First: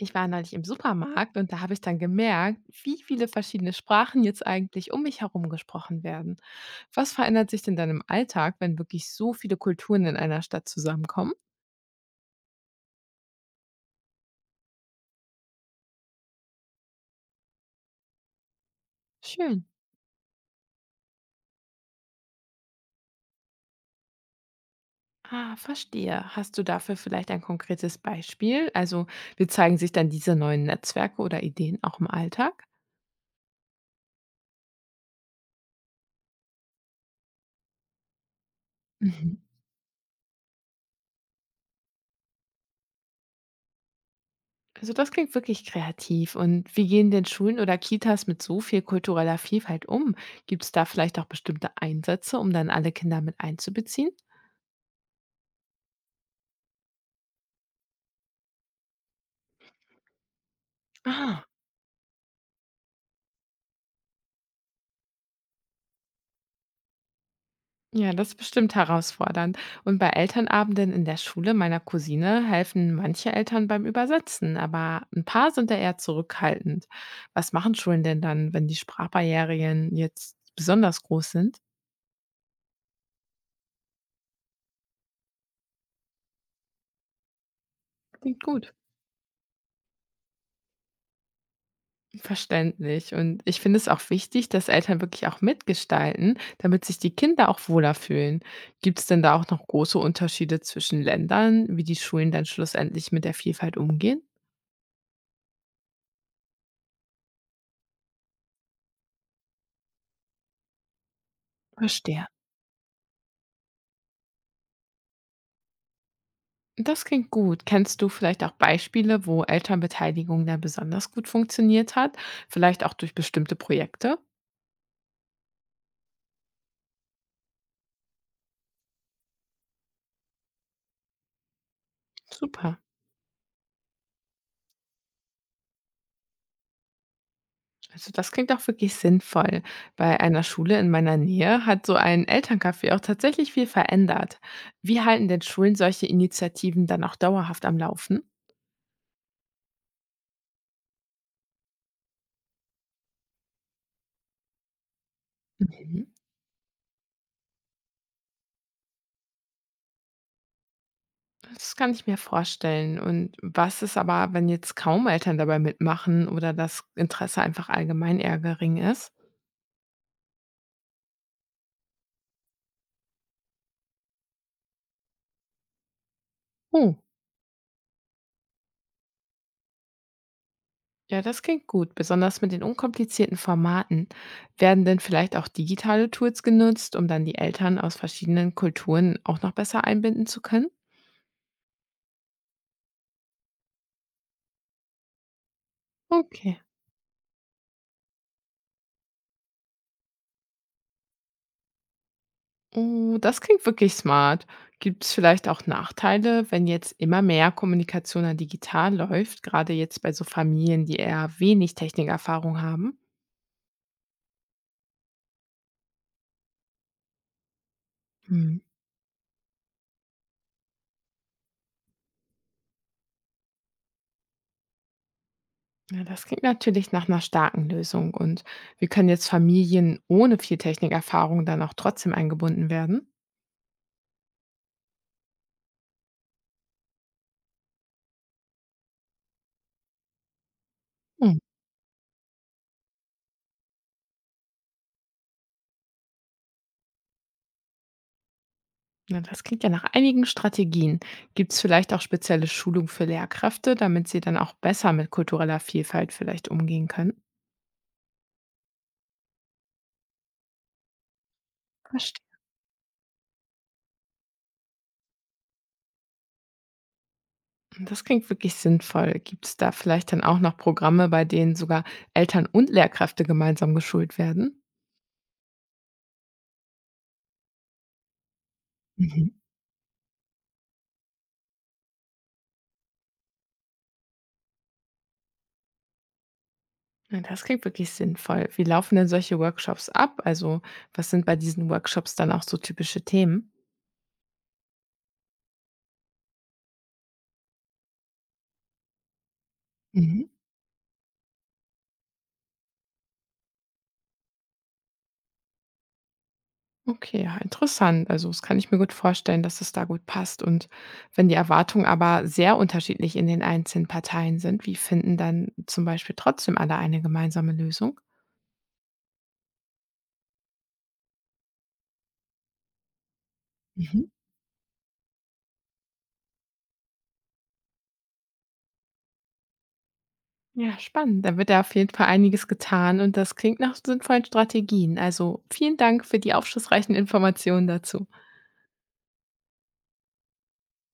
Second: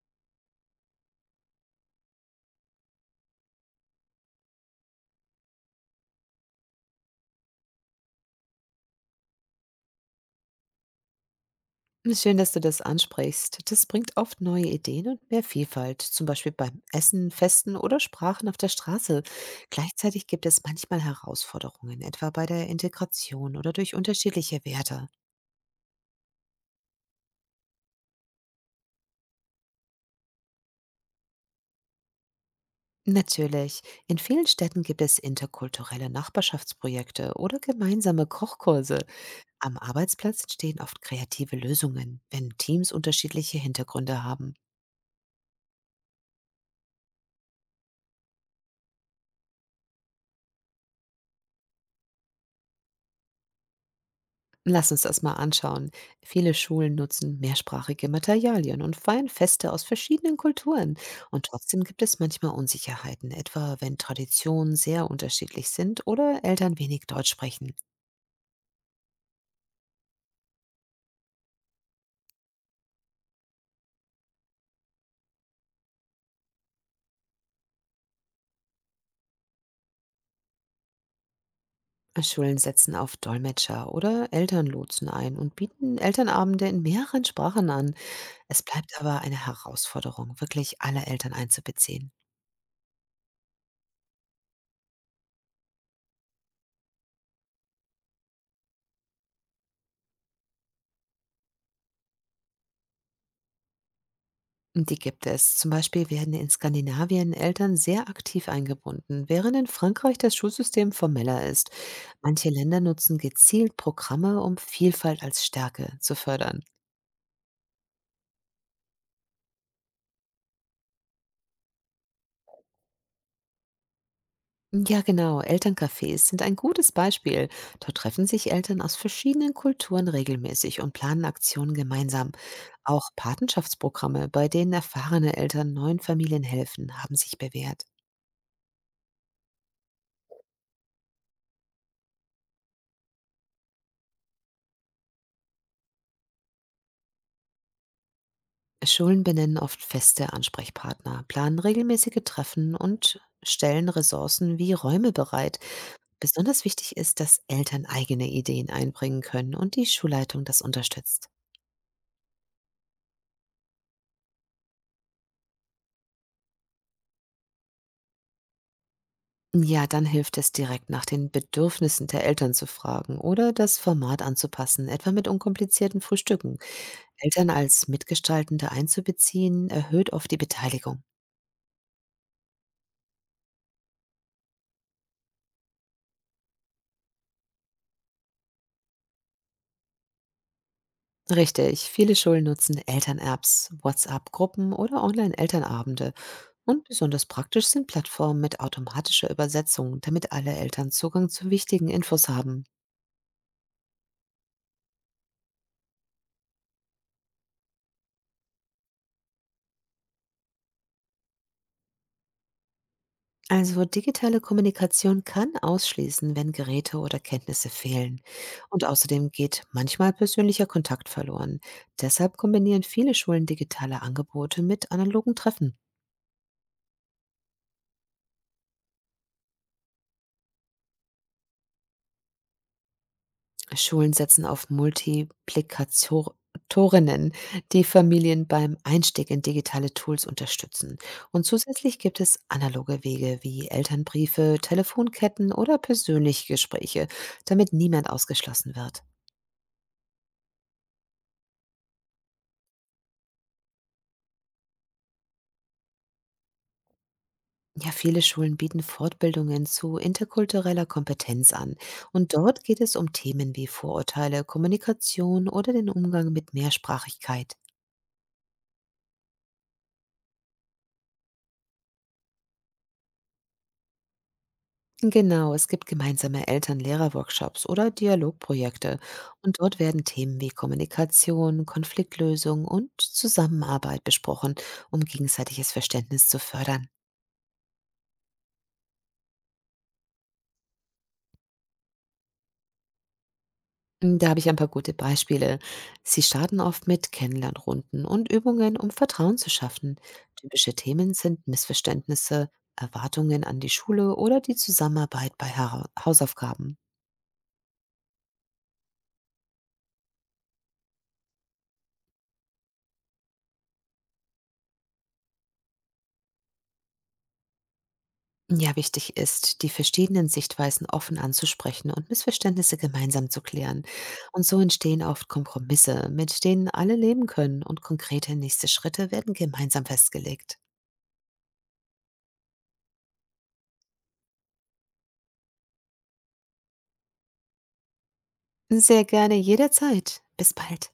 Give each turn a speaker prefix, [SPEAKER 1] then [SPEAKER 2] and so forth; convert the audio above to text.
[SPEAKER 1] Ich war neulich im Supermarkt und da habe ich dann gemerkt, wie viele verschiedene Sprachen jetzt eigentlich um mich herum gesprochen werden. Was verändert sich denn dann im Alltag, wenn wirklich so viele Kulturen in einer Stadt zusammenkommen?
[SPEAKER 2] Schön, dass du das ansprichst. Das bringt oft neue Ideen und mehr Vielfalt, zum Beispiel beim Essen, Festen oder Sprachen auf der Straße.
[SPEAKER 1] Schön.
[SPEAKER 2] Gleichzeitig gibt es manchmal Herausforderungen, etwa bei der Integration oder durch unterschiedliche Werte.
[SPEAKER 1] Ah, verstehe. Hast du dafür vielleicht ein konkretes Beispiel? Also, wie zeigen sich dann diese neuen Netzwerke oder Ideen auch im Alltag?
[SPEAKER 2] Natürlich, in vielen Städten gibt es interkulturelle Nachbarschaftsprojekte oder gemeinsame Kochkurse.
[SPEAKER 1] Mhm.
[SPEAKER 2] Am Arbeitsplatz entstehen oft kreative Lösungen, wenn Teams unterschiedliche Hintergründe haben.
[SPEAKER 1] Also das klingt wirklich kreativ. Und wie gehen denn Schulen oder Kitas mit so viel kultureller Vielfalt um? Gibt es da vielleicht auch bestimmte Einsätze, um dann alle Kinder mit einzubeziehen?
[SPEAKER 2] Lass uns das mal anschauen. Viele Schulen nutzen mehrsprachige Materialien und feiern Feste aus verschiedenen Kulturen.
[SPEAKER 1] Ah,
[SPEAKER 2] Und trotzdem gibt es manchmal Unsicherheiten, etwa wenn Traditionen sehr unterschiedlich sind oder Eltern wenig Deutsch sprechen.
[SPEAKER 1] ja, das ist bestimmt herausfordernd. Und bei Elternabenden in der Schule meiner Cousine helfen manche Eltern beim Übersetzen, aber ein paar sind da eher zurückhaltend. Was machen Schulen denn dann, wenn die Sprachbarrieren jetzt besonders groß sind?
[SPEAKER 2] Schulen setzen auf Dolmetscher oder Elternlotsen ein und bieten Elternabende in mehreren Sprachen an.
[SPEAKER 1] Klingt
[SPEAKER 2] Es
[SPEAKER 1] gut.
[SPEAKER 2] bleibt aber eine Herausforderung, wirklich alle Eltern einzubeziehen.
[SPEAKER 1] Verständlich. Und ich finde es auch wichtig, dass Eltern wirklich auch mitgestalten, damit sich die Kinder auch wohler fühlen. Gibt es denn da auch noch große Unterschiede zwischen Ländern, wie die Schulen dann schlussendlich mit der Vielfalt umgehen?
[SPEAKER 2] Die gibt es. Zum Beispiel werden in Skandinavien Eltern sehr aktiv eingebunden, während in Frankreich das Schulsystem formeller ist.
[SPEAKER 1] Verstehe.
[SPEAKER 2] Manche Länder nutzen gezielt Programme, um Vielfalt als Stärke zu fördern.
[SPEAKER 1] Das klingt gut. Kennst du vielleicht auch Beispiele, wo Elternbeteiligung dann besonders gut funktioniert hat? Vielleicht auch durch bestimmte Projekte?
[SPEAKER 2] Ja, genau. Elterncafés sind ein gutes Beispiel. Dort treffen sich Eltern aus verschiedenen Kulturen regelmäßig und planen Aktionen gemeinsam.
[SPEAKER 1] Super.
[SPEAKER 2] Auch Patenschaftsprogramme, bei denen erfahrene Eltern neuen Familien helfen, haben sich bewährt.
[SPEAKER 1] Also das klingt auch wirklich sinnvoll. Bei einer Schule in meiner Nähe hat so ein Elterncafé auch tatsächlich viel verändert. Wie halten denn Schulen solche Initiativen dann auch dauerhaft am Laufen?
[SPEAKER 2] Schulen benennen oft feste Ansprechpartner, planen regelmäßige Treffen und stellen Ressourcen wie Räume bereit.
[SPEAKER 1] Mhm.
[SPEAKER 2] Besonders wichtig ist, dass Eltern eigene Ideen einbringen können und die Schulleitung das unterstützt.
[SPEAKER 1] Das kann ich mir vorstellen. Und was ist aber, wenn jetzt kaum Eltern dabei mitmachen oder das Interesse einfach allgemein eher gering ist?
[SPEAKER 2] Ja, dann hilft es, direkt nach den Bedürfnissen der Eltern zu fragen oder das Format anzupassen, etwa mit unkomplizierten Frühstücken.
[SPEAKER 1] Oh,
[SPEAKER 2] Eltern als Mitgestaltende einzubeziehen, erhöht oft die Beteiligung.
[SPEAKER 1] ja, das klingt gut, besonders mit den unkomplizierten Formaten. Werden denn vielleicht auch digitale Tools genutzt, um dann die Eltern aus verschiedenen Kulturen auch noch besser einbinden zu können?
[SPEAKER 2] Richtig, viele Schulen nutzen Eltern-Apps, WhatsApp-Gruppen oder Online-Elternabende.
[SPEAKER 1] Okay.
[SPEAKER 2] Und besonders praktisch sind Plattformen mit automatischer Übersetzung, damit alle Eltern Zugang zu wichtigen Infos haben.
[SPEAKER 1] Oh, das klingt wirklich smart. Gibt es vielleicht auch Nachteile, wenn jetzt immer mehr Kommunikation dann digital läuft, gerade jetzt bei so Familien, die eher wenig Technikerfahrung haben?
[SPEAKER 2] Also, digitale Kommunikation kann ausschließen, wenn Geräte oder Kenntnisse fehlen.
[SPEAKER 1] Hm.
[SPEAKER 2] Und außerdem geht manchmal persönlicher Kontakt verloren. Deshalb kombinieren viele Schulen digitale Angebote mit analogen Treffen.
[SPEAKER 1] Ja, das klingt natürlich nach einer starken Lösung. Und wie können jetzt Familien ohne viel Technikerfahrung dann auch trotzdem eingebunden werden?
[SPEAKER 2] Schulen setzen auf Multiplikatorinnen, die Familien beim Einstieg in digitale Tools unterstützen.
[SPEAKER 1] Hm,
[SPEAKER 2] Und zusätzlich gibt es analoge Wege wie Elternbriefe, Telefonketten oder persönliche Gespräche, damit niemand ausgeschlossen wird.
[SPEAKER 1] na, das klingt ja nach einigen Strategien. Gibt es vielleicht auch spezielle Schulung für Lehrkräfte, damit sie dann auch besser mit kultureller Vielfalt vielleicht umgehen können?
[SPEAKER 2] Ja, viele Schulen bieten Fortbildungen zu interkultureller Kompetenz an.
[SPEAKER 1] Verstehe.
[SPEAKER 2] Und dort geht es um Themen wie Vorurteile, Kommunikation oder den Umgang mit Mehrsprachigkeit.
[SPEAKER 1] Das klingt wirklich sinnvoll. Gibt es da vielleicht dann auch noch Programme, bei denen sogar Eltern und Lehrkräfte gemeinsam geschult werden?
[SPEAKER 2] Genau, es gibt gemeinsame Eltern-Lehrer-Workshops oder Dialogprojekte,
[SPEAKER 1] Mhm.
[SPEAKER 2] und dort werden Themen wie Kommunikation, Konfliktlösung und Zusammenarbeit besprochen, um gegenseitiges Verständnis zu fördern.
[SPEAKER 1] Na, das klingt wirklich sinnvoll. Wie laufen denn solche Workshops ab? Also, was sind bei diesen Workshops dann auch so typische Themen?
[SPEAKER 2] Da habe ich ein paar gute Beispiele. Sie starten oft mit Kennenlernrunden und Übungen, um Vertrauen zu schaffen.
[SPEAKER 1] Mhm.
[SPEAKER 2] Typische Themen sind Missverständnisse, Erwartungen an die Schule oder die Zusammenarbeit bei Hausaufgaben.
[SPEAKER 1] Okay, ja, interessant. Also, das kann ich mir gut vorstellen, dass es da gut passt. Und wenn die Erwartungen aber sehr unterschiedlich in den einzelnen Parteien sind, wie finden dann zum Beispiel trotzdem alle eine gemeinsame Lösung?
[SPEAKER 2] Ja, wichtig ist, die verschiedenen Sichtweisen offen anzusprechen und Missverständnisse gemeinsam zu klären.
[SPEAKER 1] Mhm.
[SPEAKER 2] Und so entstehen oft Kompromisse, mit denen alle leben können, und konkrete nächste Schritte werden gemeinsam festgelegt.
[SPEAKER 1] Ja, spannend. Da wird ja auf jeden Fall einiges getan und das klingt nach sinnvollen Strategien. Also vielen Dank für die aufschlussreichen Informationen dazu.
[SPEAKER 2] Sehr gerne, jederzeit. Bis bald.